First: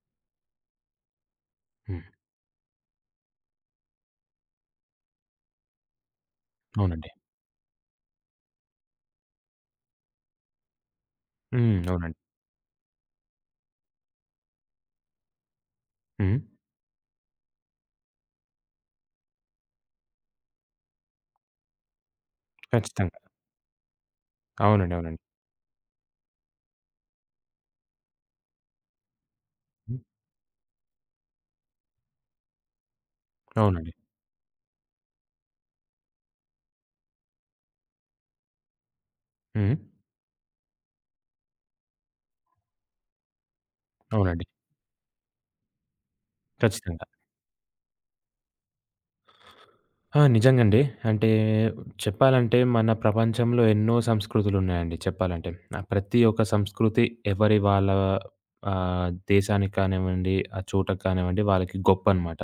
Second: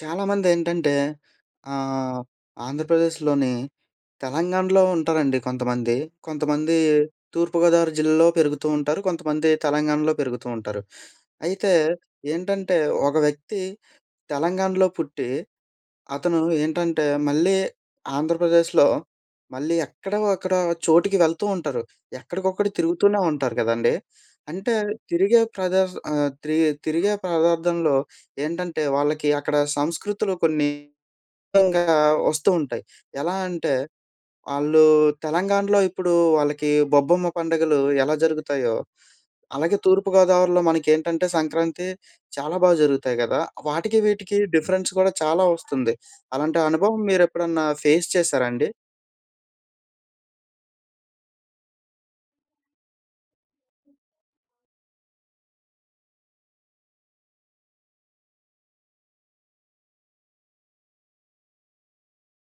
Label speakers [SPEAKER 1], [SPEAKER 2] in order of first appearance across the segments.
[SPEAKER 1] చాలామందేంటంటే
[SPEAKER 2] హ్మ్.
[SPEAKER 1] ఆహ్, ఆంధ్రప్రదేశ్‌లోని తెలంగాణలో ఉంటారండి కొంతమంది. కొంతమంది
[SPEAKER 2] అవునండి.
[SPEAKER 1] తూర్పుగోదావరి జిల్లాలో పెరుగుతూ ఉంటారు. కొంతమంది తెలంగాణలో పెరుగుతూ ఉంటారు. అయితే
[SPEAKER 2] హ్మ్. అవునండి.
[SPEAKER 1] ఏంటంటే ఒక వ్యక్తి తెలంగాణలో పుట్టి,
[SPEAKER 2] హ్మ్.
[SPEAKER 1] అతను ఏంటంటే మళ్ళీ ఆంధ్రప్రదేశ్‌లో మళ్ళీ ఎక్కడో అక్కడ చోటికి వెళ్తూ ఉంటారు. ఎక్కడికొక్కడ
[SPEAKER 2] ఖచ్చితంగా.
[SPEAKER 1] తిరుగుతూనే ఉంటారు కదండీ! అంటే
[SPEAKER 2] అవునండి. అవునండి.
[SPEAKER 1] తిరిగే ప్రదేశ్ ఆహ్, తి తిరిగే పదార్థంలో ఏంటంటే వాళ్ళకి అక్కడ
[SPEAKER 2] హ్మ్.
[SPEAKER 1] సంస్కృతులు కొన్ని విధంగా వస్తూ ఉంటాయి. ఎలా అంటే
[SPEAKER 2] అవునండి.
[SPEAKER 1] ఆళ్ళు తెలంగాణలో ఇప్పుడు వాళ్ళకి బొబ్బమ్మ పండుగలు ఎలా జరుగుతాయో,
[SPEAKER 2] హ్మ్.
[SPEAKER 1] అలాగే తూర్పు గోదావరిలో మనకేంటంటే సంక్రాంతి చాలా బా జరుగుతాయి గదా! వాటికి వీటికి
[SPEAKER 2] అవునండి.
[SPEAKER 1] డిఫరెన్స్ కూడా చాలా వస్తుంది. అలాంటి అనుభవం
[SPEAKER 2] ఖచ్చితంగా.
[SPEAKER 1] మీరెప్పుడన్నా ఫేస్ చేసారా అండి?
[SPEAKER 2] ఆ! నిజంగండి. అంటే చెప్పాలంటే మన ప్రపంచంలో ఎన్నో సంస్కృతులున్నాయండి చెప్పాలంటే. ఆ ప్రతి ఒక్క సంస్కృతి ఎవరి వాళ్ళ దేశానికి కానివ్వండి, ఆ చోటకి కానివ్వండి వాళ్ళకి గొప్పనమాట.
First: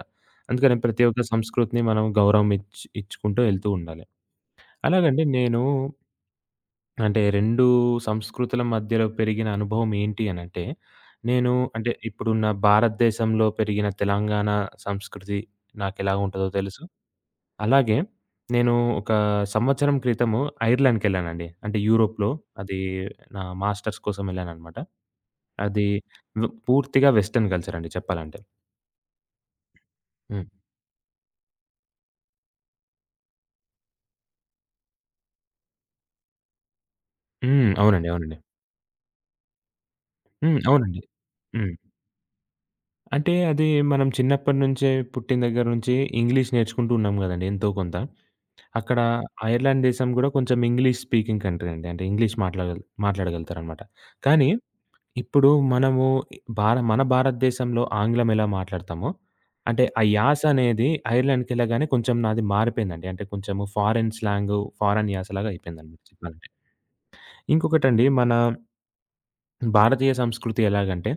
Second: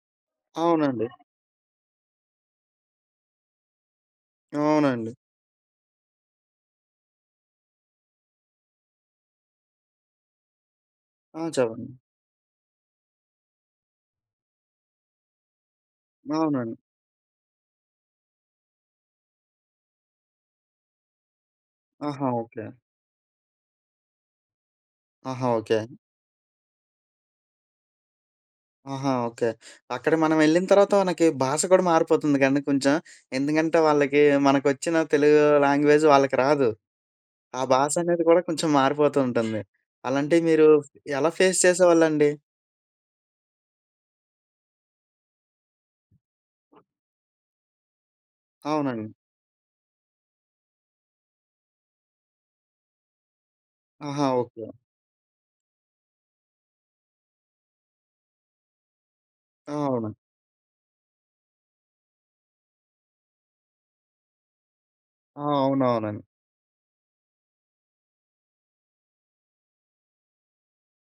[SPEAKER 2] అందుకని ప్రతి
[SPEAKER 1] అవునండి.
[SPEAKER 2] ఒక్క సంస్కృతిని మనం గౌరవం ఇచ్చుకుంటూ ఎళ్తూ ఉండాలి.
[SPEAKER 1] అవునండి.
[SPEAKER 2] అలాగండి నేను అంటే 2 సంస్కృతుల మధ్యలో పెరిగిన అనుభవం ఏంటి అనంటే,
[SPEAKER 1] ఆ!
[SPEAKER 2] నేను అంటే
[SPEAKER 1] చెప్పండి.
[SPEAKER 2] ఇప్పుడున్న భారతదేశంలో పెరిగిన తెలంగాణ సంస్కృతి నాకెలా ఉంటదో
[SPEAKER 1] అవునండి.
[SPEAKER 2] తెలుసు. అలాగే నేను ఒక సంవత్సరం క్రితము ఐర్లాండ్‌కెళ్ళానండి. అంటే
[SPEAKER 1] ఆహా!
[SPEAKER 2] యూరోప్‌లో
[SPEAKER 1] ఓకే.
[SPEAKER 2] అది నా మాస్టర్స్ కోసం ఎళ్ళాననమాట.
[SPEAKER 1] ఆహా! ఓకే.
[SPEAKER 2] అది పూర్తిగా వెస్టర్న్ కల్చర్ అండి చెప్పాలంటే.
[SPEAKER 1] ఆహా! ఓకే. అక్కడ మనం
[SPEAKER 2] హ్మ్.
[SPEAKER 1] వెళ్ళిన తర్వాత మనకి భాష కూడా మారిపోతుంది కదండీ కొంచెం. ఎందుకంటే వాళ్ళకి మనకొచ్చిన తెలుగు లాంగ్వేజ్ వాళ్ళకి రాదు. ఆ
[SPEAKER 2] హ్మ్.
[SPEAKER 1] భాష
[SPEAKER 2] అవునండి.
[SPEAKER 1] అనేది
[SPEAKER 2] అవునండి.
[SPEAKER 1] కూడా కొంచెం మారిపోతూ ఉంటుంది. అలాంటివి
[SPEAKER 2] హ్మ్.
[SPEAKER 1] మీరు
[SPEAKER 2] అవునండి.
[SPEAKER 1] ఎలా ఫేస్
[SPEAKER 2] హ్మ్.
[SPEAKER 1] చేసేవాళ్ళండి?
[SPEAKER 2] అంటే అది మనం చిన్నప్పటి నుంచే పుట్టిన దగ్గర నుంచి ఇంగ్లీష్ నేర్చుకుంటూ ఉన్నాం గదండీ ఎంతో కొంత. అక్కడ
[SPEAKER 1] అవునండి.
[SPEAKER 2] ఐర్లాండ్ దేశం గూడా కొంచెం ఇంగ్లీష్ స్పీకింగ్ కంట్రీ అండి. అంటే ఇంగ్లీష్ మాట్లాడగల్ మాట్లాడగలుగుతారనమాట.
[SPEAKER 1] ఆహా!
[SPEAKER 2] కానీ
[SPEAKER 1] ఓకే.
[SPEAKER 2] ఇప్పుడు మనము మన భారతదేశంలో ఆంగ్లం ఎలా మాట్లాడతామో,
[SPEAKER 1] ఆ!
[SPEAKER 2] అంటే ఆ
[SPEAKER 1] అవును.
[SPEAKER 2] యాస అనేది ఐర్లాండ్‌కెళ్ళగానే కొంచెం నాది మారిపోయిందండి. అంటే కొంచెము ఫారెన్ స్లాంగు, ఫారెన్
[SPEAKER 1] ఆ!
[SPEAKER 2] యాసలాగా అయిపోయిందనమాట
[SPEAKER 1] అవునవునండి.
[SPEAKER 2] చెప్పాలంటే. ఇంకొకటండి మన భారతీయ సంస్కృతి ఎలాగంటే,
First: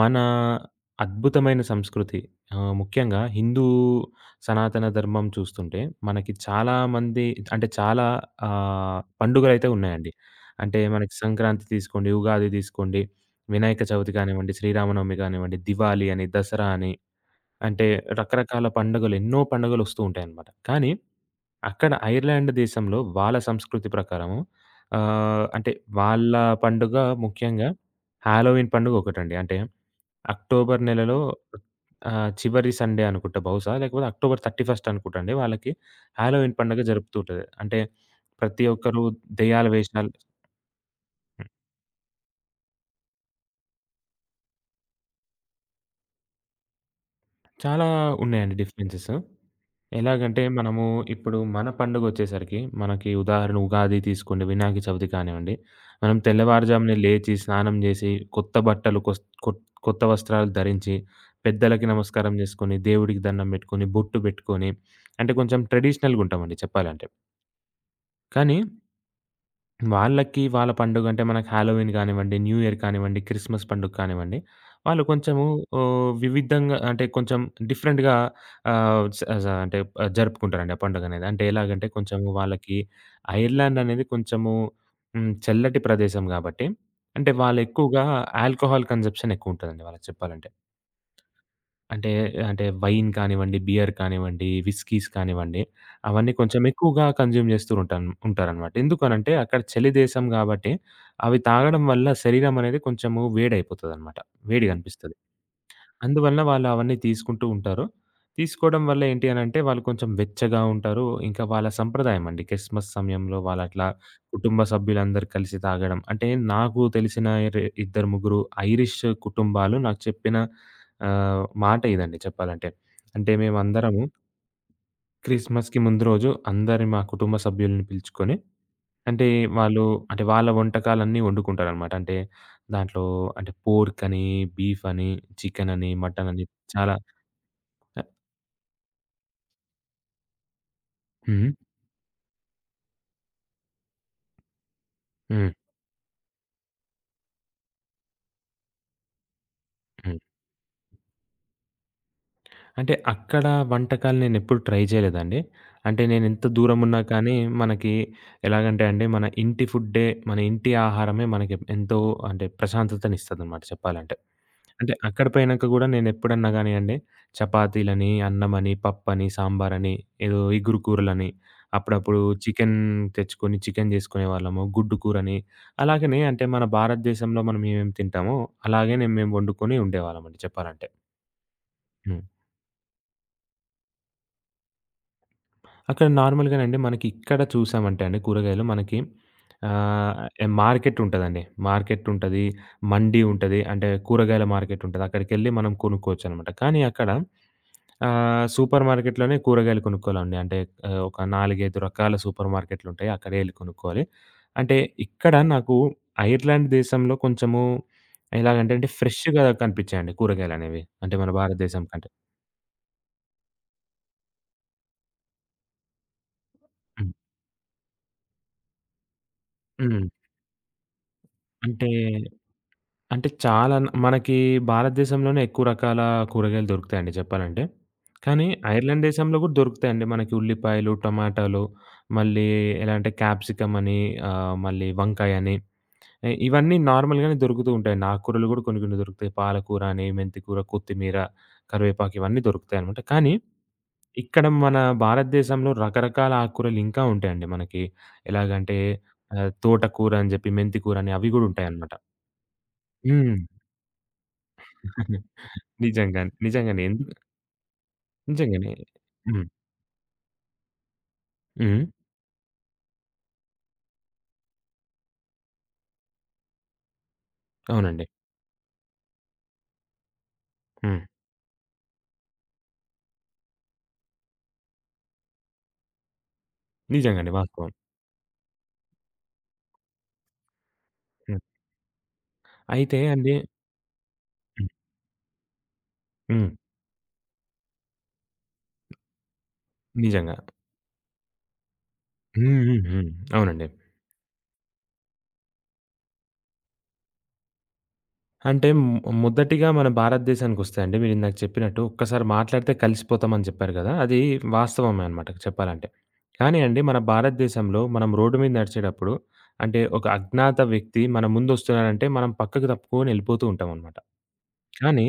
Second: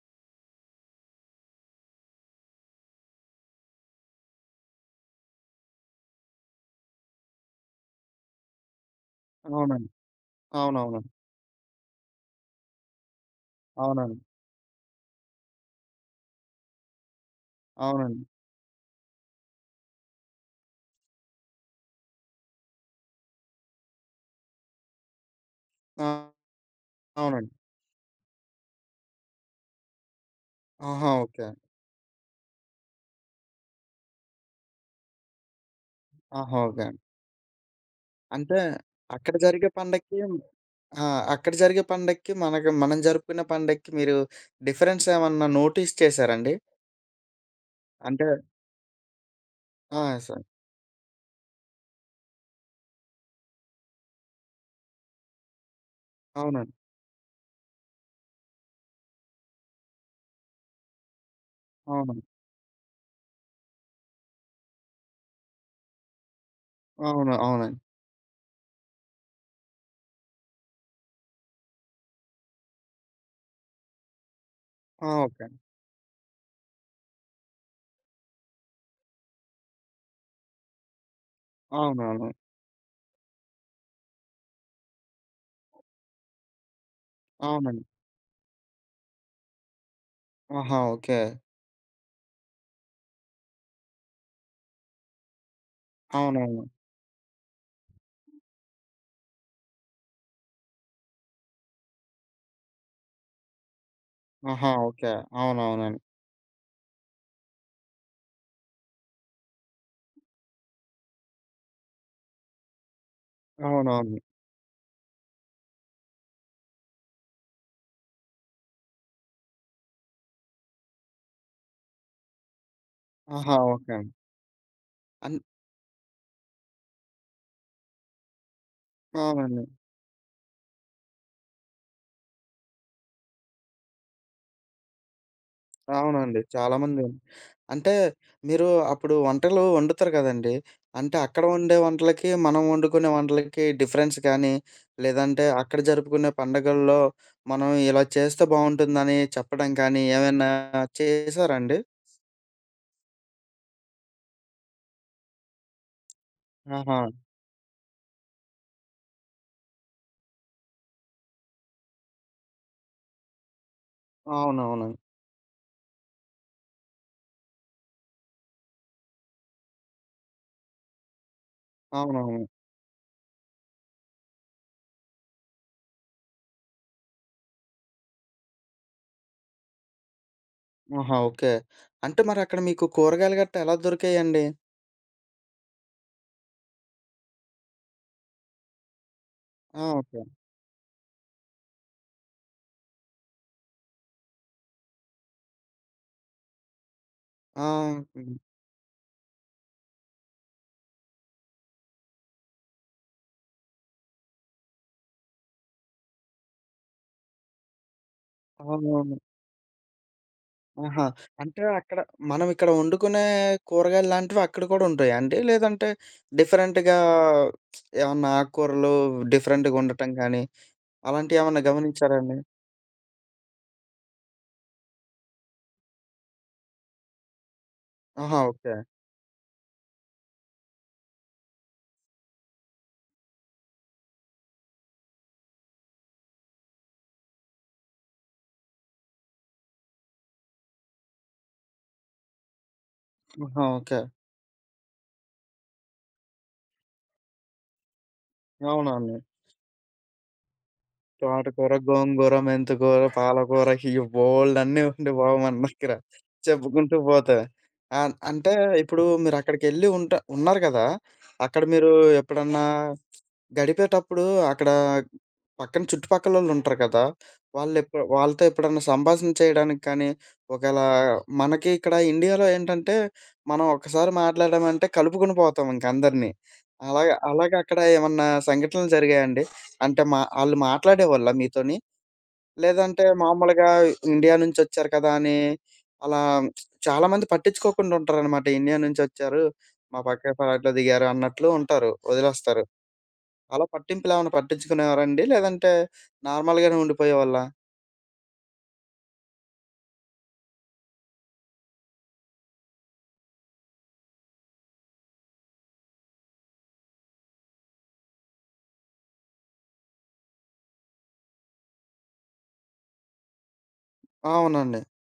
[SPEAKER 2] మన అద్భుతమైన సంస్కృతి ముఖ్యంగా హిందూ సనాతన ధర్మం చూస్తుంటే, మనకి చాలా మంది అంటే చాలా పండుగలైతే
[SPEAKER 1] అవునండి.
[SPEAKER 2] ఉన్నాయండి. అంటే
[SPEAKER 1] అవునవునండి.
[SPEAKER 2] మనకి సంక్రాంతి తీసుకోండి, ఉగాది తీసుకోండి, వినాయక చవితి
[SPEAKER 1] అవునండి.
[SPEAKER 2] కానివ్వండి, శ్రీరామనవమి కానివ్వండి, దివాళీ అని, దసరా అని, అంటే
[SPEAKER 1] అవునండి.
[SPEAKER 2] రకరకాల పండుగలు ఎన్నో పండుగలొస్తూ ఉంటాయన్నమాట. కానీ అక్కడ ఐర్లాండ్ దేశంలో వాళ్ళ సంస్కృతి ప్రకారము అంటే
[SPEAKER 1] ఆ!
[SPEAKER 2] వాళ్ళ పండుగ
[SPEAKER 1] అవునండి.
[SPEAKER 2] ముఖ్యంగా హాలోవీన్ పండుగ ఒకటండి. అంటే అక్టోబర్
[SPEAKER 1] ఆహా!
[SPEAKER 2] నెలలో
[SPEAKER 1] ఓకే.
[SPEAKER 2] చివరి సండే అనుకుంటా బహుశా లేకపోతే అక్టోబర్ 31 అనుకుంటా అండి వాళ్ళకి హాలోవీన్
[SPEAKER 1] ఆహా!
[SPEAKER 2] పండుగ
[SPEAKER 1] ఓకే అండి.
[SPEAKER 2] జరుపుతూ ఉంటది. అంటే
[SPEAKER 1] అంటే
[SPEAKER 2] ప్రతి ఒక్కరు
[SPEAKER 1] అక్కడ
[SPEAKER 2] దెయ్యాల
[SPEAKER 1] జరిగే
[SPEAKER 2] వేషాలు
[SPEAKER 1] పండక్కి ఆ! అక్కడ జరిగే పండక్కి మనకి మనం జరుపుకునే పండక్కి మీరు డిఫరెన్స్ ఏమన్నా నోటీస్ చేసారండి?
[SPEAKER 2] చాలా
[SPEAKER 1] అంటే
[SPEAKER 2] ఉన్నాయండి డిఫరెన్సెస్.
[SPEAKER 1] ఆ!
[SPEAKER 2] ఎలాగంటే
[SPEAKER 1] సరే.
[SPEAKER 2] మనము ఇప్పుడు మన పండుగొచ్చేసరికి, మనకి ఉదాహరణ ఉగాది తీసుకోండి, వినాయక చవితి కానివ్వండి. మనం
[SPEAKER 1] అవునండి.
[SPEAKER 2] తెల్లవారుజామునే లేచి, స్నానం జేసి, కొత్త బట్టలు కొస్ కొత్ కొత్త వస్త్రాలు ధరించి, పెద్దలకి
[SPEAKER 1] అవునండి.
[SPEAKER 2] నమస్కారం జేసుకొని, దేవుడికి దండం బెట్టుకొని, బొట్టు బెట్టుకొని, అంటే కొంచెం ట్రెడిషనల్‌గుంటామండి చెప్పాలంటే.
[SPEAKER 1] అవును. అవును. అవునండి.
[SPEAKER 2] కానీ వాళ్ళకి వాళ్ళ పండుగంటే మనకి హాలోవీన్ కానివ్వండి, న్యూ ఇయర్ కానివ్వండి, క్రిస్మస్ పండుగ కానివ్వండి, వాళ్ళు
[SPEAKER 1] ఆ! ఓకే
[SPEAKER 2] కొంచెము
[SPEAKER 1] అండి.
[SPEAKER 2] వివిధంగా అంటే కొంచెం డిఫరెంట్‌గా ఆహ్, స స అంటే జరుపుకుంటారండి ఆ పండుగనేది. అంటే ఎలాగంటే కొంచెం
[SPEAKER 1] అవునవును.
[SPEAKER 2] వాళ్ళకి ఐర్లాండ్ అనేది కొంచెము చల్లటి ప్రదేశం గాబట్టి, అంటే
[SPEAKER 1] అవునండి.
[SPEAKER 2] వాళ్ళెక్కువగా ఆల్కహాల్ కన్జంప్షన్ ఎక్కువుంటదండి వాళ్ళకి చెప్పాలంటే.
[SPEAKER 1] ఆహా! ఓకే.
[SPEAKER 2] అంటే, అంటే వైన్ కానివ్వండి, బియర్ కానివ్వండి, విస్కీస్ కానివ్వండి, అవన్నీ కొంచెం
[SPEAKER 1] అవునవును.
[SPEAKER 2] ఎక్కువగా కన్జ్యూమ్ చేస్తూ ఉంటారనమాట. ఎందుకనంటే, అక్కడ చలి దేశం గాబట్టి, అవి తాగడం వల్ల శరీరం అనేది కొంచెము వేడయిపోతదనమాట.
[SPEAKER 1] ఆహా! ఓకే.
[SPEAKER 2] వేడిగనిపిస్తది.
[SPEAKER 1] అవునవునండి.
[SPEAKER 2] అందువలన వాళ్ళు అవన్నీ తీసుకుంటూ ఉంటారు. తీసుకోవడం వల్ల ఏంటి అనంటే వాళ్ళు కొంచెం వెచ్చగా ఉంటారు. ఇంకా వాళ్ళ సంప్రదాయం అండి. క్రిస్మస్ సమయంలో వాళ్ళట్లా
[SPEAKER 1] అవునవును.
[SPEAKER 2] కుటుంబ సభ్యులందరూ కలిసి తాగడం. అంటే నాకు తెలిసిన రె 2, 3 ఐరిష్ కుటుంబాలు నాకు చెప్పిన మాట ఇదండి చెప్పాలంటే. అంటే
[SPEAKER 1] ఆహా! ఓకే
[SPEAKER 2] మేమందరము
[SPEAKER 1] అండి. అన్
[SPEAKER 2] క్రిస్మస్‌కి ముందు రోజు అందరి మా కుటుంబ సభ్యుల్ని పిలుచుకొని అంటే
[SPEAKER 1] అవునండి.
[SPEAKER 2] వాళ్ళు అంటే వాళ్ళ వంటకాలన్నీ వండుకుంటారనమాట. అంటే దాంట్లో అంటే పోర్క్ అని, బీఫ్ అని, చికెన్ అని, మటన్
[SPEAKER 1] అవునండి.
[SPEAKER 2] అని చాలా
[SPEAKER 1] చాలామంది అంటే
[SPEAKER 2] అ
[SPEAKER 1] మీరు అప్పుడు వంటలు వండుతారు కదండీ! అంటే అక్కడ
[SPEAKER 2] హ్మ్.
[SPEAKER 1] వండే వంటలకి, మనం వండుకునే వంటలకి డిఫరెన్స్ కానీ, లేదంటే
[SPEAKER 2] హ్మ్.
[SPEAKER 1] అక్కడ జరుపుకునే పండగల్లో మనం ఇలా చేస్తే బావుంటుందని చెప్పడం కానీ,
[SPEAKER 2] హ్మ్.
[SPEAKER 1] ఏమైనా చేసారా అండి?
[SPEAKER 2] అంటే అక్కడ వంటకాలు నేనెప్పుడు ట్రై చేయలేదండి. అంటే నేనెంత
[SPEAKER 1] ఆహా!
[SPEAKER 2] దూరమున్నా కానీ మనకి ఎలాగంటే అండి మన ఇంటి ఫుడ్డే, మన ఇంటి ఆహారమే మనకి ఎంతో అంటే ప్రశాంతతనిస్తదనమాట చెప్పాలంటే.
[SPEAKER 1] అవునవును.
[SPEAKER 2] అంటే అక్కడ పోయినాక గూడా నేనెప్పుడన్నా గానియండి చపాతీలని, అన్నమని, పప్పని, సాంబారని, ఏదో ఇగురు కూరలని, అప్పుడప్పుడు
[SPEAKER 1] అవునవును.
[SPEAKER 2] చికెన్ తెచ్చుకొని చికెన్ జేసుకునేవాళ్ళము. గుడ్డు కూరని అలాగనే అంటే మన భారతదేశంలో మనం ఏమేమి తింటామో అలాగే మేము వండుకొని ఉండేవాళ్ళమండి చెప్పాలంటే.
[SPEAKER 1] ఆహా! ఓకే. అంటే
[SPEAKER 2] హ్మ్.
[SPEAKER 1] మరక్కడ మీకు కూరగాయలు గట్టా ఎలా దొరికాయండి?
[SPEAKER 2] అక్కడ నార్మల్‌గానండి మనకి ఇక్కడ చూసామంటే అండి కూరగాయలు మనకి
[SPEAKER 1] ఆ!
[SPEAKER 2] ఆహ్,
[SPEAKER 1] ఓకే.
[SPEAKER 2] మార్కెట్ ఉంటదండి. మార్కెట్ ఉంటది, మండీ ఉంటది. అంటే కూరగాయల మార్కెట్ ఉంటది. అక్కడికెళ్ళి మనం కొనుక్కోవచ్చనమాట. కానీ అక్కడ
[SPEAKER 1] ఆ! హ్మ్.
[SPEAKER 2] సూపర్ మార్కెట్‌లోనే కూరగాయలు కొనుక్కోవాలండి. అంటే ఒక 4, 5 రకాల సూపర్ మార్కెట్‌లుంటాయి. అక్కడే ఎళ్లి కొనుక్కోవాలి. అంటే ఇక్కడ నాకు ఐర్లాండ్ దేశంలో కొంచెము ఎలాగంటే అంటే
[SPEAKER 1] అవునవును.
[SPEAKER 2] ఫ్రెష్‌గా కనిపించాయండి కూరగాయలనేవి.
[SPEAKER 1] ఆహా!
[SPEAKER 2] అంటే మన
[SPEAKER 1] అంటే
[SPEAKER 2] భారతదేశం
[SPEAKER 1] అక్కడ
[SPEAKER 2] కంటే.
[SPEAKER 1] మనం ఇక్కడ వండుకునే కూరగాయలు లాంటివి అక్కడ కూడా ఉంటాయా అండి? లేదంటే డిఫరెంట్‌గా
[SPEAKER 2] హ్మ్.
[SPEAKER 1] ఏమన్నా ఆకుకూరలు డిఫరెంట్‌గా
[SPEAKER 2] హ్మ్.
[SPEAKER 1] ఉండటం కానీ అలాంటియేమన్నా
[SPEAKER 2] అంటే
[SPEAKER 1] గమనించారా అండి?
[SPEAKER 2] అంటే చాలా మనకి భారతదేశంలోనే ఎక్కువ రకాల కూరగాయలు దొరుకుతాయండి చెప్పాలంటే.
[SPEAKER 1] ఆహా!
[SPEAKER 2] కానీ
[SPEAKER 1] ఓకే.
[SPEAKER 2] ఐర్లాండ్ దేశంలో గూడా దొరుకుతాయండి. మనకి ఉల్లిపాయలు, టమాటాలు మళ్ళీ ఎలా అంటే క్యాప్సికమ్ అని మళ్ళీ వంకాయని ఇవన్నీ నార్మల్‌గానే దొరుకుతూ ఉంటాయండి. ఆకుకూరలు గూడా కొన్ని కొన్ని దొరుకుతాయి. పాలకూర అని, మెంతికూర, కొత్తిమీర, కరివేపాకు ఇవన్నీ దొరుకుతాయనమాట. కానీ
[SPEAKER 1] ఆహా! ఓకే.
[SPEAKER 2] ఇక్కడ మన భారతదేశంలో రకరకాల ఆకుకూరలు ఇంకా ఉంటాయండి మనకి. ఎలాగంటే
[SPEAKER 1] అవునవును.
[SPEAKER 2] తోటకూర అని జెప్పి, మెంతికూర అని అవి గూడా
[SPEAKER 1] తోటకూర,
[SPEAKER 2] ఉంటాయనమాట.
[SPEAKER 1] గోంగూర, మెంతికూర,
[SPEAKER 2] హ్మ్.
[SPEAKER 1] పాలకూర ఇయి బోలెడన్ని ఉండే బాబు మన దగ్గర.
[SPEAKER 2] నిజంగానే. నిజంగానే.
[SPEAKER 1] చెప్పుకుంటూ
[SPEAKER 2] ఎందుకు
[SPEAKER 1] పోతే. అంటే
[SPEAKER 2] నిజంగానే.
[SPEAKER 1] ఇప్పుడు
[SPEAKER 2] హ్మ్.
[SPEAKER 1] మీరక్కడికెళ్ళి ఉన్నారు కదా! అక్కడ
[SPEAKER 2] హ్మ్.
[SPEAKER 1] మీరు ఎప్పుడన్నా గడిపేటప్పుడు అక్కడ పక్కన చుట్టుపక్కలోళ్ళుంటారు కదా!
[SPEAKER 2] అవునండి.
[SPEAKER 1] వాళ్ళతో ఎప్పుడన్నా సంభాషణ చేయడానికి కానీ, ఒకేళ
[SPEAKER 2] హ్మ్.
[SPEAKER 1] మనకి ఇక్కడ ఇండియాలో ఏంటంటే, మనం ఒక్కసారి మాట్లాడామంటే కలుపుకొని పోతాం ఇంకందరిని.
[SPEAKER 2] నిజంగానే వాస్తవం.
[SPEAKER 1] అలాగక్కడ ఏమన్నా సంఘటనలు జరిగాయండి? అంటే మా ఆళ్ళు మాట్లాడేవాళ్ళా
[SPEAKER 2] హ్మ్.
[SPEAKER 1] మీతోని?
[SPEAKER 2] అయితే
[SPEAKER 1] లేదంటే
[SPEAKER 2] అండి
[SPEAKER 1] మామూలుగా ఇండియా
[SPEAKER 2] హ్మ్.
[SPEAKER 1] నుంచొచ్చారు కదా! అని అలా
[SPEAKER 2] హ్మ్.
[SPEAKER 1] చాలా మంది పట్టించుకోకుండా ఉంటారనమాట. ఇండియా నుంచొచ్చారు, మా పక్క
[SPEAKER 2] నిజంగా.
[SPEAKER 1] ఫ్లాట్‌లో దిగారు అన్నట్లు ఉంటారు.
[SPEAKER 2] హ్మ్.
[SPEAKER 1] వదిలేస్తారు.
[SPEAKER 2] హ్మ్. హ్మ్.
[SPEAKER 1] అలా
[SPEAKER 2] అవునండి.
[SPEAKER 1] పట్టింపులేమన్నా పట్టించుకునేవారండి? లేదంటే నార్మల్‌గానే ఉండిపోయేవాళ్ళా?
[SPEAKER 2] అంటే మొదటిగా మన భారతదేశానికొస్తే అండి మీరిందాక చెప్పినట్టు ఒక్కసారి మాట్లాడితే కలిసిపోతామని చెప్పారు గదా! అది వాస్తవమే అనమాట చెప్పాలంటే. కానీ అండి మన భారతదేశంలో మనం రోడ్డు మీద నడిచేటప్పుడు అంటే ఒక అజ్ఞాత వ్యక్తి మన ముందొస్తున్నాడంటే మనం పక్కకు తప్పుకొని ఎళ్ళిపోతూ ఉంటామనమాట.
[SPEAKER 1] అవునండి.
[SPEAKER 2] కానీ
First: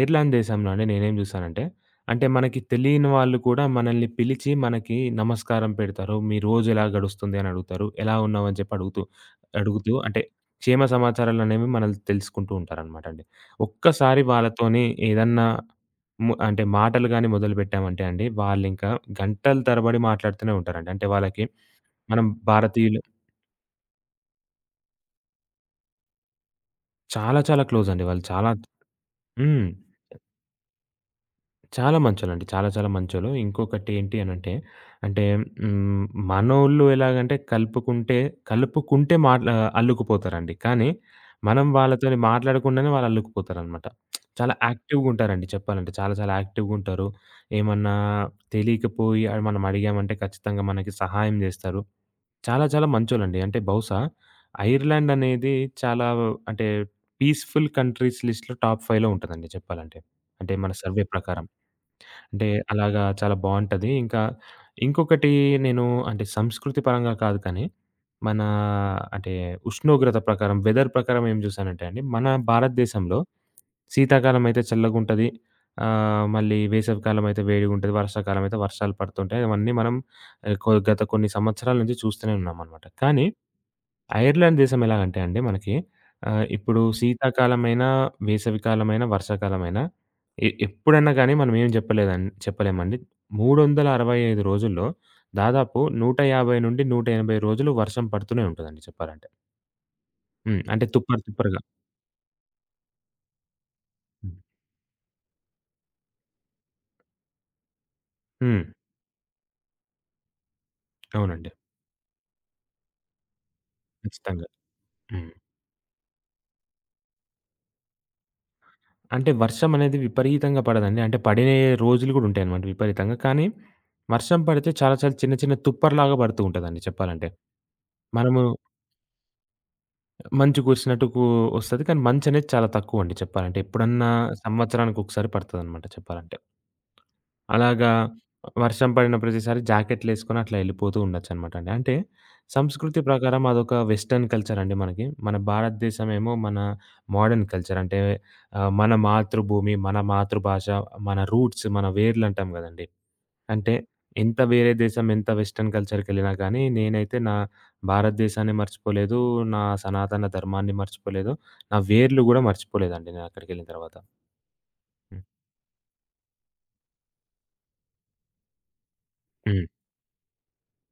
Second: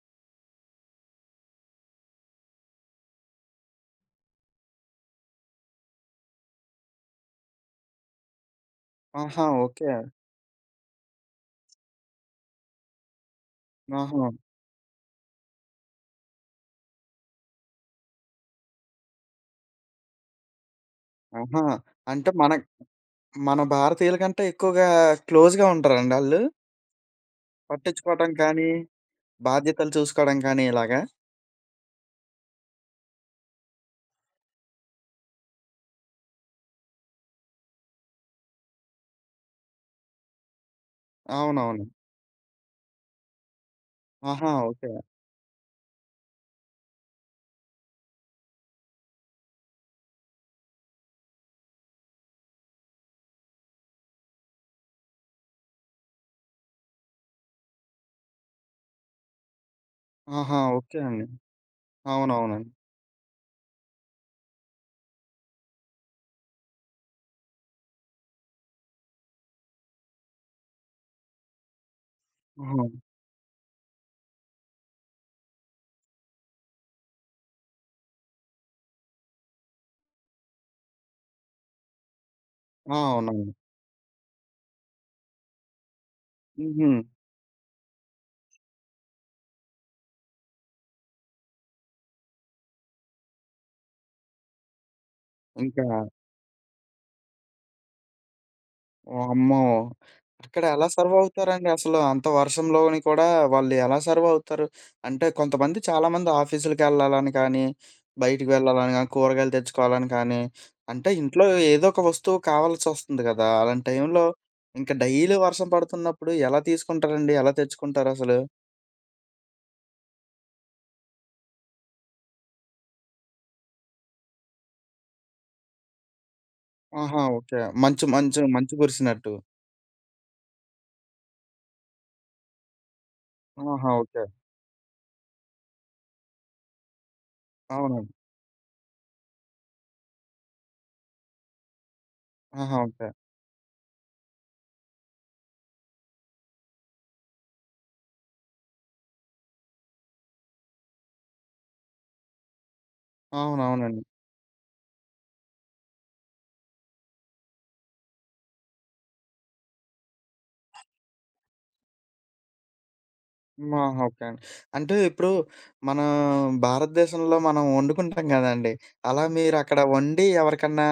[SPEAKER 2] ఐర్లాండ్ దేశంలోనే నేనేం జూసానంటే, అంటే మనకి తెలియని వాళ్ళు కూడా మనల్ని పిలిచి మనకి నమస్కారం పెడతారు. "మీ రోజెలా గడుస్తుంది?" అని అడుగుతారు. "ఎలా ఉన్నావు?" అని చెప్పి అడుగుతూ
[SPEAKER 1] ఆహా!
[SPEAKER 2] అడుగుతూ
[SPEAKER 1] ఓకే.
[SPEAKER 2] అంటే క్షేమ సమాచారాలనేవి మనల్ని తెలుసుకుంటూ ఉంటారనమాట అండి. ఒక్కసారి
[SPEAKER 1] ఆహా!
[SPEAKER 2] వాళ్ళతోని ఏదన్నా అంటే మాటలు గాని మొదలుపెట్టామంటే అండి, వాళ్ళింకా గంటల తరబడి మాట్లాడుతూనే ఉంటారండి. అంటే వాళ్ళకి
[SPEAKER 1] ఆహా!
[SPEAKER 2] మనం
[SPEAKER 1] అంటే మన
[SPEAKER 2] భారతీయులు
[SPEAKER 1] మన భారతీయుల కంటే ఎక్కువగా క్లోజ్‌గా ఉంటారండి ఆళ్ళు?
[SPEAKER 2] చాలా చాలా క్లోజ్ అండి వాళ్ళు
[SPEAKER 1] పట్టించుకోవటం
[SPEAKER 2] చాలా
[SPEAKER 1] కానీ,
[SPEAKER 2] హ్మ్.
[SPEAKER 1] బాధ్యతలు చూసుకోవడం కానీ ఇలాగా?
[SPEAKER 2] చాలా మంచోళ్ళండి. చాలా చాలా మంచోళ్ళు. ఇంకొకటేంటి అనంటే, అంటే హ్మ్, మనోళ్ళు ఎలాగంటే కలుపుకుంటే, కలుపుకుంటే అల్లుకుపోతారండి. కానీ మనం
[SPEAKER 1] అవునవును.
[SPEAKER 2] వాళ్ళతోని మాట్లాడకుండానే వాళ్ళు అల్లుకుపోతారనమాట.
[SPEAKER 1] ఆహా!
[SPEAKER 2] చాలా
[SPEAKER 1] ఓకే.
[SPEAKER 2] యాక్టివ్‌గుంటారండి చెప్పాలంటే. చాలా చాలా యాక్టివ్‌గుంటారు. ఏమన్నా తెలియకపోయి మనం అడిగామంటే ఖచ్చితంగా మనకి సహాయం జేస్తారు. చాలా చాలా మంచోళ్ళండి. అంటే బహుశా ఐర్లాండ్ అనేది చాలా అంటే పీస్‌ఫుల్ కంట్రీస్ లిస్ట్‌లో టాప్ 5లో ఉంటదండి చెప్పాలంటే. అంటే
[SPEAKER 1] ఆహా!
[SPEAKER 2] మన
[SPEAKER 1] ఓకే
[SPEAKER 2] సర్వే
[SPEAKER 1] అండి.
[SPEAKER 2] ప్రకారం. అంటే
[SPEAKER 1] అవునవునండి.
[SPEAKER 2] అలాగా చాలా బావుంటది. ఇంకా ఇంకొకటి నేను అంటే సంస్కృతి పరంగా కాదు కానీ, మన అంటే ఉష్ణోగ్రత ప్రకారం, వెదర్ ప్రకారం ఏం జూసానంటే అండి, మన
[SPEAKER 1] ఆహా!
[SPEAKER 2] భారతదేశంలో శీతాకాలం అయితే చల్లగుంటది. మళ్ళీ వేసవికాలం అయితే వేడిగుంటది. వర్షాకాలం అయితే వర్షాలు పడుతుంటాయి. అవన్నీ మనం ఆహ్, కొ గత కొన్ని సంవత్సరాల నుంచి చూస్తూనే ఉన్నామనమాట.
[SPEAKER 1] ఆ!
[SPEAKER 2] కానీ
[SPEAKER 1] అవునండి.
[SPEAKER 2] ఐర్లాండ్ దేశం ఎలాగంటే అండి మనకి ఇప్పుడు
[SPEAKER 1] హుహు.
[SPEAKER 2] శీతాకాలమైనా, వేసవికాలమైనా, వర్షాకాలమైనా ఎప్పుడన్నా గాని మనం ఏం చెప్పలేమండి. 365 రోజుల్లో దాదాపు
[SPEAKER 1] ఇంకా
[SPEAKER 2] 150-180 రోజులు వర్షం పడుతూనే ఉంటదండి చెప్పాలంటే.
[SPEAKER 1] వామ్మో!
[SPEAKER 2] హ్మ్.
[SPEAKER 1] అక్కడ
[SPEAKER 2] అంటే
[SPEAKER 1] ఎలా సర్వ్
[SPEAKER 2] తుప్పరు తుప్పరుగా.
[SPEAKER 1] అవుతారండి అసలు? అంత వర్షంలోని కూడా వాళ్ళు ఎలా సర్వ్ అవుతారు? అంటే కొంతమంది చాలామంది ఆఫీసులకెళ్ళాలని కానీ, బయటికి
[SPEAKER 2] హ్మ్.
[SPEAKER 1] వెళ్ళాలని గానీ, కూరగాయలు తెచ్చుకోవాలని కానీ, అంటే ఇంట్లో
[SPEAKER 2] అవునండి.
[SPEAKER 1] ఏదో ఒక వస్తువు కావాల్సొస్తుంది కదా! అలాంటి టైంలో
[SPEAKER 2] ఖచ్చితంగా.
[SPEAKER 1] ఇంకా
[SPEAKER 2] హ్మ్.
[SPEAKER 1] డైలీ వర్షం పడుతున్నప్పుడు ఎలా తీసుకుంటారండి? ఎలా తెచ్చుకుంటారసలు?
[SPEAKER 2] అంటే వర్షం అనేది విపరీతంగా పడదండి. అంటే పడే రోజులు గూడా ఉంటాయన్నమాట విపరీతంగా. కానీ వర్షం పడితే చాలా చాలా చిన్న చిన్న తుప్పరులాగా పడుతూ ఉంటదండి
[SPEAKER 1] ఆహా!
[SPEAKER 2] చెప్పాలంటే.
[SPEAKER 1] ఓకే. మంచు,
[SPEAKER 2] మనము
[SPEAKER 1] మంచు, మంచు కురిసినట్టు.
[SPEAKER 2] మంచు కురిసినట్టు ఒస్తది. కానీ మంచనేది చాలా తక్కువండి చెప్పాలంటే.
[SPEAKER 1] ఆహా!
[SPEAKER 2] ఎప్పుడన్నా
[SPEAKER 1] ఓకే.
[SPEAKER 2] సంవత్సరానికొకసారి పడతదనమాట చెప్పాలంటే. అలాగా
[SPEAKER 1] అవునండి.
[SPEAKER 2] వర్షం పడిన ప్రతిసారి జాకెట్‌లేసుకొని అట్లా ఎళ్ళిపోతూ ఉండొచ్చనమాట అండి. అంటే
[SPEAKER 1] ఆహా!
[SPEAKER 2] సంస్కృతి
[SPEAKER 1] ఓకే.
[SPEAKER 2] ప్రకారం అదొక వెస్టర్న్ కల్చరండి మనకి. మన భారతదేశమేమో మన మోడర్న్ కల్చర్. అంటే మన మాతృభూమి, మన మాతృభాష, మన రూట్స్, మన వేర్లంటాం గదండీ! అంటే
[SPEAKER 1] అవునవునండి.
[SPEAKER 2] ఎంత వేరే దేశం, ఎంత వెస్టర్న్ కల్చర్‌కెళ్ళినా గానీ, నేనైతే నా భారతదేశాన్ని మర్చిపోలేదు. నా సనాతన ధర్మాన్ని మర్చిపోలేదు. నా వేర్లు గూడా మర్చిపోలేదండి నేనక్కడికెళ్ళిన
[SPEAKER 1] హ్మ్.
[SPEAKER 2] తర్వాత.
[SPEAKER 1] ఆహా! ఓకే అండి. అంటే
[SPEAKER 2] హ్మ్.
[SPEAKER 1] ఇప్పుడు మన భారతదేశంలో మనం వండుకుంటాం గదండీ! అలా
[SPEAKER 2] హ్మ్.
[SPEAKER 1] మీరక్కడ వండి ఎవరికన్నా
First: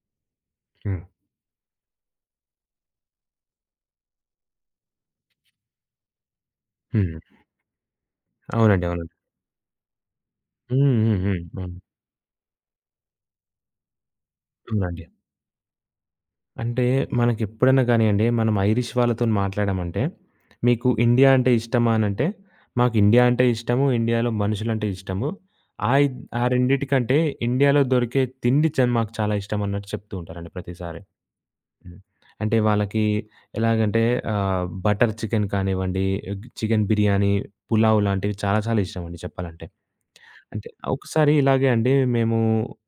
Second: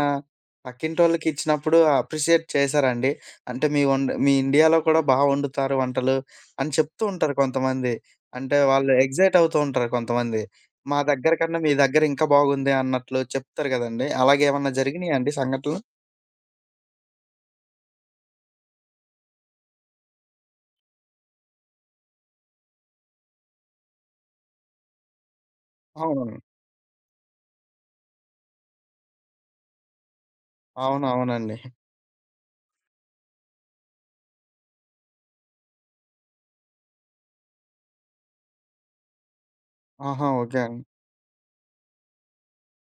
[SPEAKER 2] హ్మ్.
[SPEAKER 1] పక్కింటోళ్ళకి ఇచ్చినప్పుడు అప్రిషియేట్ చేశారండి? అంటే మీ ఇండియాలో కూడా బా వండుతారు వంటలు అని చెప్తూ
[SPEAKER 2] హ్మ్.
[SPEAKER 1] ఉంటారు కొంతమంది. అంటే
[SPEAKER 2] అవునండి.
[SPEAKER 1] వాళ్ళు
[SPEAKER 2] అవునండి.
[SPEAKER 1] ఎక్సైట్ అవుతూ ఉంటారు కొంతమంది.
[SPEAKER 2] హ్మ్.
[SPEAKER 1] మా
[SPEAKER 2] హ్మ్.
[SPEAKER 1] దగ్గర
[SPEAKER 2] హ్మ్.
[SPEAKER 1] కన్నా మీ
[SPEAKER 2] అవును.
[SPEAKER 1] దగ్గర ఇంకా బాగుంది అన్నట్లు చెప్తారు గదండీ! అలాగేమన్నా
[SPEAKER 2] అవునండి.
[SPEAKER 1] జరిగినాయా అండి సంఘటనలు?
[SPEAKER 2] అంటే మనకెప్పుడైనా గానియండి, మనం ఐరిష్ వాళ్ళతోని మాట్లాడామంటే, "మీకు ఇండియా అంటే ఇష్టమా?" అనంటే, "మాకు ఇండియా అంటే ఇష్టము. ఇండియాలో మనుషులంటే ఇష్టము.
[SPEAKER 1] అవునవును.
[SPEAKER 2] ఆ రెండిటికంటే ఇండియాలో దొరికే తిండి మాకు చాలా ఇష్టం" అన్నట్టు చెప్తూ ఉంటారండి ప్రతిసారి.
[SPEAKER 1] అవునవునండి.
[SPEAKER 2] హ్మ్. అంటే వాళ్ళకి ఎలాగంటే బటర్ చికెన్ కానివ్వండి, ఎగ్ చికెన్ బిర్యానీ, పులావ్ లాంటివి చాలా చాలా ఇష్టమండి చెప్పాలంటే.
[SPEAKER 1] ఆహా! ఓకే
[SPEAKER 2] అంటే
[SPEAKER 1] అండి.
[SPEAKER 2] ఒకసారి ఇలాగే అండి మేము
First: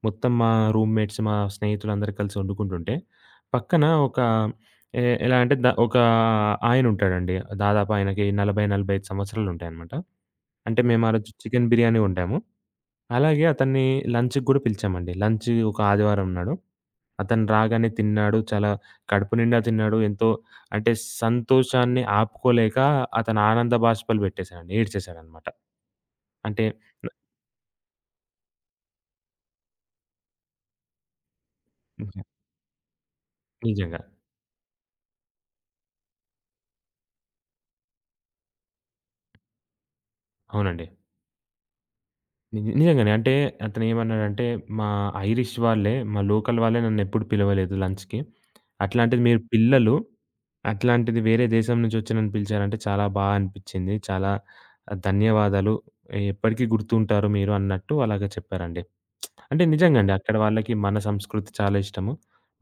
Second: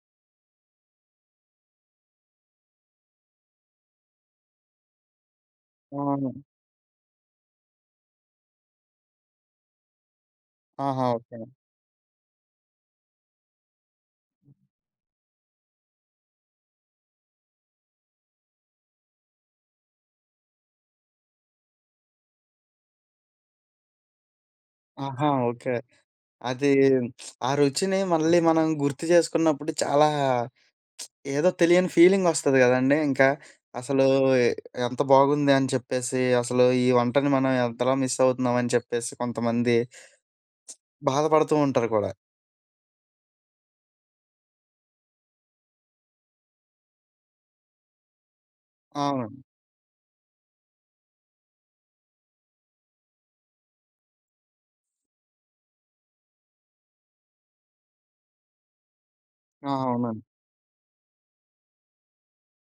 [SPEAKER 2] మొత్తం మా రూమ్‌మేట్స్, మా స్నేహితులందరూ కలిసి వండుకుంటుంటే, పక్కన ఒక ఎ ఎలా అంటే ద ఒక
[SPEAKER 1] అవును.
[SPEAKER 2] ఆయనుంటాడండి. దాదాపు ఆయనకి 40, 45 సంవత్సరాలుంటాయనమాట. అంటే మేము
[SPEAKER 1] ఆహా!
[SPEAKER 2] ఆ రోజు
[SPEAKER 1] ఓకే.
[SPEAKER 2] చికెన్ బిర్యానీ వండాము. అలాగే అతన్ని లంచ్‌కి గూడా పిలిచామండి. లంచ్ ఒక ఆదివారం నాడు. అతను రాగానే తిన్నాడు. చాలా కడుపు నిండా తిన్నాడు. ఎంతో అంటే సంతోషాన్ని ఆపుకోలేక అతని ఆనంద బాష్పాలు పెట్టేసాడండి.
[SPEAKER 1] ఆహా!
[SPEAKER 2] ఏడ్చేసాడనమాట.
[SPEAKER 1] ఓకే.
[SPEAKER 2] అంటే
[SPEAKER 1] అది ఆ రుచిని మళ్ళీ మనం గుర్తు చేసుకున్నప్పుడు చాలా ఏదో తెలియని ఫీలింగొస్తది గదండీ! ఇంకా
[SPEAKER 2] నిజంగా.
[SPEAKER 1] అసలు ఎ ఎంత బాగుంది అని చెప్పేసి, అసలు ఈ వంటని మనం ఎంతలా మిస్ అవుతున్నాం అని చెప్పేసి కొంతమంది
[SPEAKER 2] అవునండి.
[SPEAKER 1] బాధపడుతూ ఉంటారు కూడా.
[SPEAKER 2] నిజంగానే. అంటే అతనేమన్నాడంటే, మా ఐరిష్ వాళ్ళే, మా లోకల్ వాళ్ళే నన్నెప్పుడు పిలవలేదు లంచ్‌కి. అట్లాంటిది మీరు
[SPEAKER 1] అవునండి.
[SPEAKER 2] పిల్లలు, అట్లాంటిది వేరే దేశం నుంచి వచ్చి నన్ను పిలిచారంటే చాలా బా అనిపిచ్చింది. చాలా ధన్యవాదాలు. ఎప్పటికీ గుర్తుంటారు మీరు అన్నట్టు అలాగా చెప్పారండి. అంటే
[SPEAKER 1] ఆ!
[SPEAKER 2] నిజంగండి.
[SPEAKER 1] అవునండి.
[SPEAKER 2] అక్కడ వాళ్ళకి మన సంస్కృతి చాలా ఇష్టము.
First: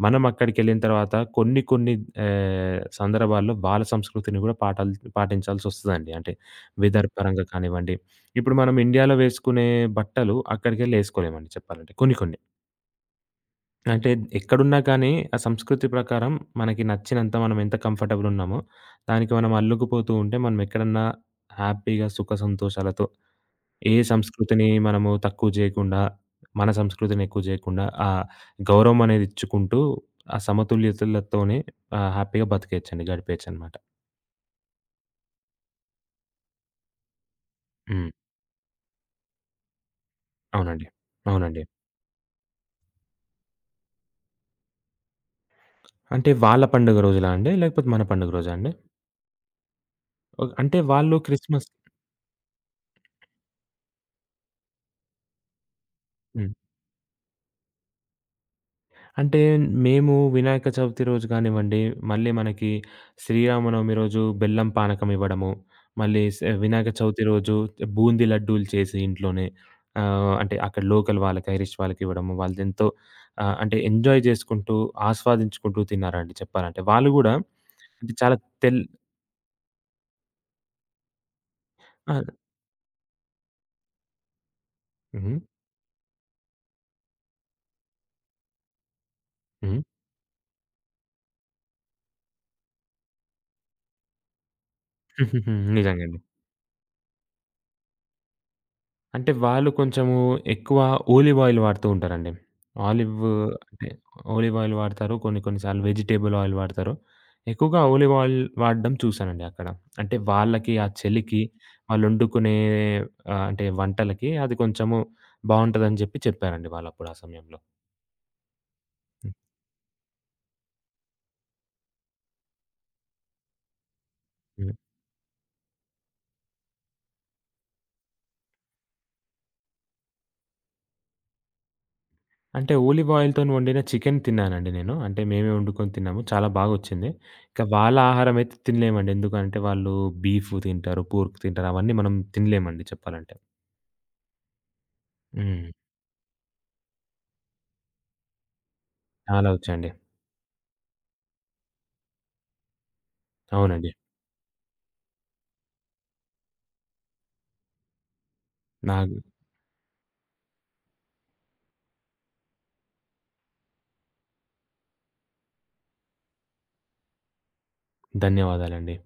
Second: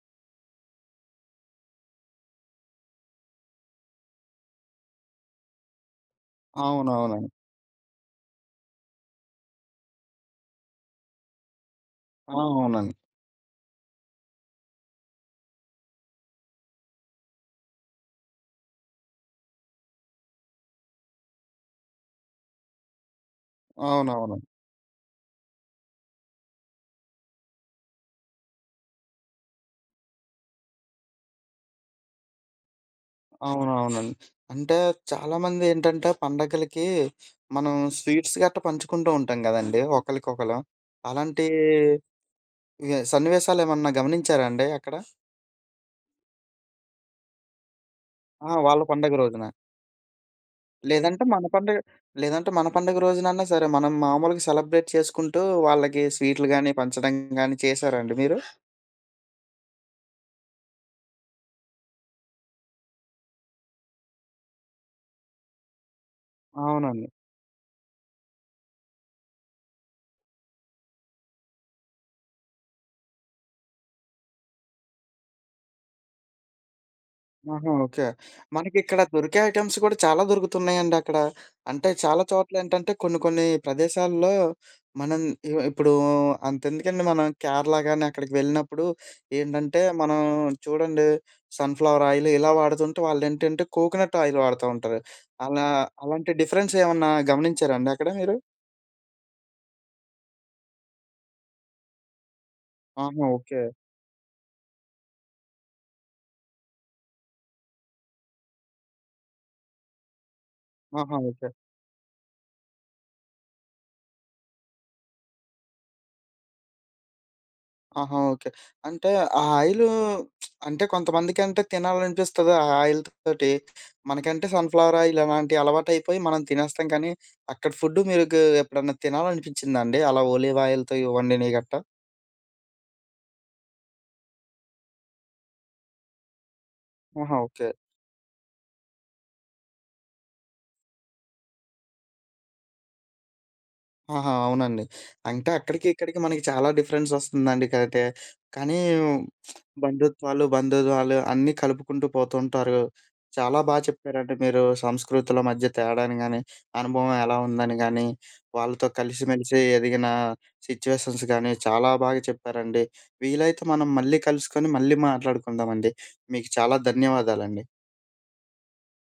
[SPEAKER 2] మనం అక్కడికెళ్ళిన తర్వాత కొన్ని కొన్ని సందర్భాల్లో వాళ్ళ సంస్కృతిని గూడా పాటించాల్సొస్తదండి. అంటే వెదర్
[SPEAKER 1] అవునవునండి.
[SPEAKER 2] పరంగా కానివ్వండి. ఇప్పుడు మనం ఇండియాలో వేసుకునే బట్టలు అక్కడికెళ్ళి ఏసుకోలేమండి చెప్పాలంటే కొన్ని
[SPEAKER 1] ఆ!
[SPEAKER 2] కొన్ని.
[SPEAKER 1] అవునండి.
[SPEAKER 2] అంటే ఎక్కడున్నా కానీ ఆ సంస్కృతి ప్రకారం మనకి నచ్చినంత మనం ఎంత కంఫర్టబుల్ ఉన్నామో దానికి మనం అల్లుకుపోతూ ఉంటే మనం ఎక్కడన్నా హ్యాపీగా సుఖ సంతోషాలతో ఏ
[SPEAKER 1] అవునవునండి.
[SPEAKER 2] సంస్కృతిని మనము తక్కువ జేయకుండా, మన సంస్కృతిని ఎక్కువ జేయకుండా, గౌరవం అనేది ఇచ్చుకుంటూ, ఆ సమతుల్యతలతోనే హ్యాపీగా బతికేయచ్చండి. గడిపేయచ్చనమాట.
[SPEAKER 1] అవునవునండి. అంటే చాలామంది ఏంటంటే పండగలకి మనం
[SPEAKER 2] హ్మ్.
[SPEAKER 1] స్వీట్స్ గట్టా పంచుకుంటూ ఉంటాం గదండీ! ఒకళ్ళకొకళం.
[SPEAKER 2] అవునండి.
[SPEAKER 1] అలాంటి
[SPEAKER 2] అవునండి.
[SPEAKER 1] ఇగ సన్నివేశాలేమన్నా గమనించారా అండి అక్కడ?
[SPEAKER 2] అంటే వాళ్ళ పండుగ రోజులా అండి? లేకపోతే మన పండుగ రోజా
[SPEAKER 1] ఆ!
[SPEAKER 2] అండి?
[SPEAKER 1] వాళ్ళ పండగ రోజున.
[SPEAKER 2] ఓహ్! అంటే వాళ్ళు
[SPEAKER 1] లేదంటే మన
[SPEAKER 2] క్రిస్మస్
[SPEAKER 1] పండగ లేదంటే మన పండగ రోజునన్నా సరే, మనం మామూలుగా సెలబ్రేట్ చేసుకుంటూ వాళ్ళకి స్వీటులు
[SPEAKER 2] హ్మ్.
[SPEAKER 1] గాని పంచడం గాని చేసారా అండి మీరు?
[SPEAKER 2] అంటే మేము వినాయక చవితి రోజు కానివ్వండి, మళ్ళీ మనకి శ్రీరామనవమి రోజు బెల్లం పానకం ఇవ్వడము, మళ్ళీ వినాయక
[SPEAKER 1] అవునండి.
[SPEAKER 2] చవితి రోజు బూందీ లడ్డూలు చేసి ఇంట్లోనే అంటే అక్కడ లోకల్ వాళ్ళకి, ఐరిష్ వాళ్ళకి ఇవ్వడము. వాళ్ళదెంతో అంటే ఎంజాయ్ చేసుకుంటూ, ఆస్వాదించుకుంటూ తిన్నారండి చెప్పాలంటే. వాళ్ళు గూడా
[SPEAKER 1] ఆహా! ఓకే.
[SPEAKER 2] అంటే చాలా తెల్
[SPEAKER 1] మనకిక్కడ దొరికే ఐటెమ్స్ కూడా చాలా దొరుకుతున్నాయండి అక్కడ. అంటే
[SPEAKER 2] ఆ!
[SPEAKER 1] చాలా చోట్లేంటంటే కొన్ని కొన్ని ప్రదేశాల్లో మనం
[SPEAKER 2] హ్మ్.
[SPEAKER 1] ఇప్పుడు అంతెందుకండి మనం కేరళ గాని అక్కడికి వెళ్ళినప్పుడు
[SPEAKER 2] హ్మ్.
[SPEAKER 1] ఏంటంటే మనం చూడండి సన్‌ఫ్లవర్ ఆయిల్ ఇలా వాడుతుంటే వాళ్ళేంటంటే కోకోనట్ ఆయిల్ వాడుతా ఉంటారు. అలా
[SPEAKER 2] నిజంగా అండి.
[SPEAKER 1] అలాంటి డిఫరెన్స్ ఏమన్నా గమనించారా అండి అక్కడ మీరు?
[SPEAKER 2] అంటే వాళ్ళు కొంచెము ఎక్కువ ఓలివ్ ఆయిల్ వాడుతూ ఉంటారండి. ఆలివ్
[SPEAKER 1] ఆహా! ఓకే.
[SPEAKER 2] అంటే ఓలివ్ ఆయిల్ వాడతారు. కొన్ని కొన్ని సార్లు వెజిటబుల్ ఆయిల్ వాడతారు. ఎక్కువగా ఓలివ్ ఆయిల్ వాడడం చూసానండి అక్కడ. అంటే వాళ్ళకి ఆ
[SPEAKER 1] ఆహా!
[SPEAKER 2] చలికి
[SPEAKER 1] ఓకే.
[SPEAKER 2] వాళ్ళొండుకునే అంటే వంటలకి అది కొంచెము బావుంటదని జెప్పి చెప్పారండి వాళ్ళప్పుడు ఆ సమయంలో.
[SPEAKER 1] ఆహా! ఓకే. అంటే
[SPEAKER 2] హ్మ్.
[SPEAKER 1] ఆ ఆయిలు అంటే కొంతమందికంటే తినాలనిపిస్తది. ఆ ఆయిల్ తోటి. మనకంటే
[SPEAKER 2] హ్మ్.
[SPEAKER 1] సన్‌ఫ్లవర్ ఆయిల్ అలాంటి అలవాటైపోయి మనం తినేస్తాం కానీ, అక్కడ ఫుడ్ మీకు ఎప్పుడన్నా తినాలనిపించిందా అండి? అలా ఒలీవ్ ఆయిల్‌తో వండినయి గట్టా?
[SPEAKER 2] అంటే ఓలివ్ ఆయిల్‌తోని వండిన చికెన్ తిన్నానండి నేను. అంటే మేమే వండుకొని తిన్నాము. చాలా బాగొచ్చింది.
[SPEAKER 1] ఆహా!
[SPEAKER 2] ఇక
[SPEAKER 1] ఓకే.
[SPEAKER 2] వాళ్ళ ఆహారం అయితే తినలేమండి. ఎందుకంటే వాళ్ళు బీఫ్ తింటారు, పోర్క్ తింటారు. అవన్నీ మనం తినలేమండి చెప్పాలంటే.
[SPEAKER 1] ఆహా! అవునండి. అంటే
[SPEAKER 2] హ్మ్.
[SPEAKER 1] అక్కడికి, ఇక్కడికి మనకి చాలా డిఫరెన్స్ వస్తుందండి కరెక్టే. కానీ
[SPEAKER 2] చాలా వచ్చండి.
[SPEAKER 1] బంధుత్వాలు, బంధుత్వాలు అన్నీ కలుపుకుంటూ పోతుంటారు. చాలా బా
[SPEAKER 2] అవునండి.
[SPEAKER 1] చెప్పారండి మీరు సంస్కృతుల మధ్య తేడాని గాని, అనుభవం ఎలా ఉందని గాని, వాళ్ళతో
[SPEAKER 2] నాకు
[SPEAKER 1] కలిసిమెలిసి ఎదిగిన సిట్యుయేషన్స్ గాని చాలా బాగా చెప్పారండి. వీలైతే మనం మళ్ళీ కలుసుకొని మళ్ళీ మాట్లాడుకుందామండి. మీకు చాలా ధన్యవాదాలండి.
[SPEAKER 2] ధన్యవాదాలండి.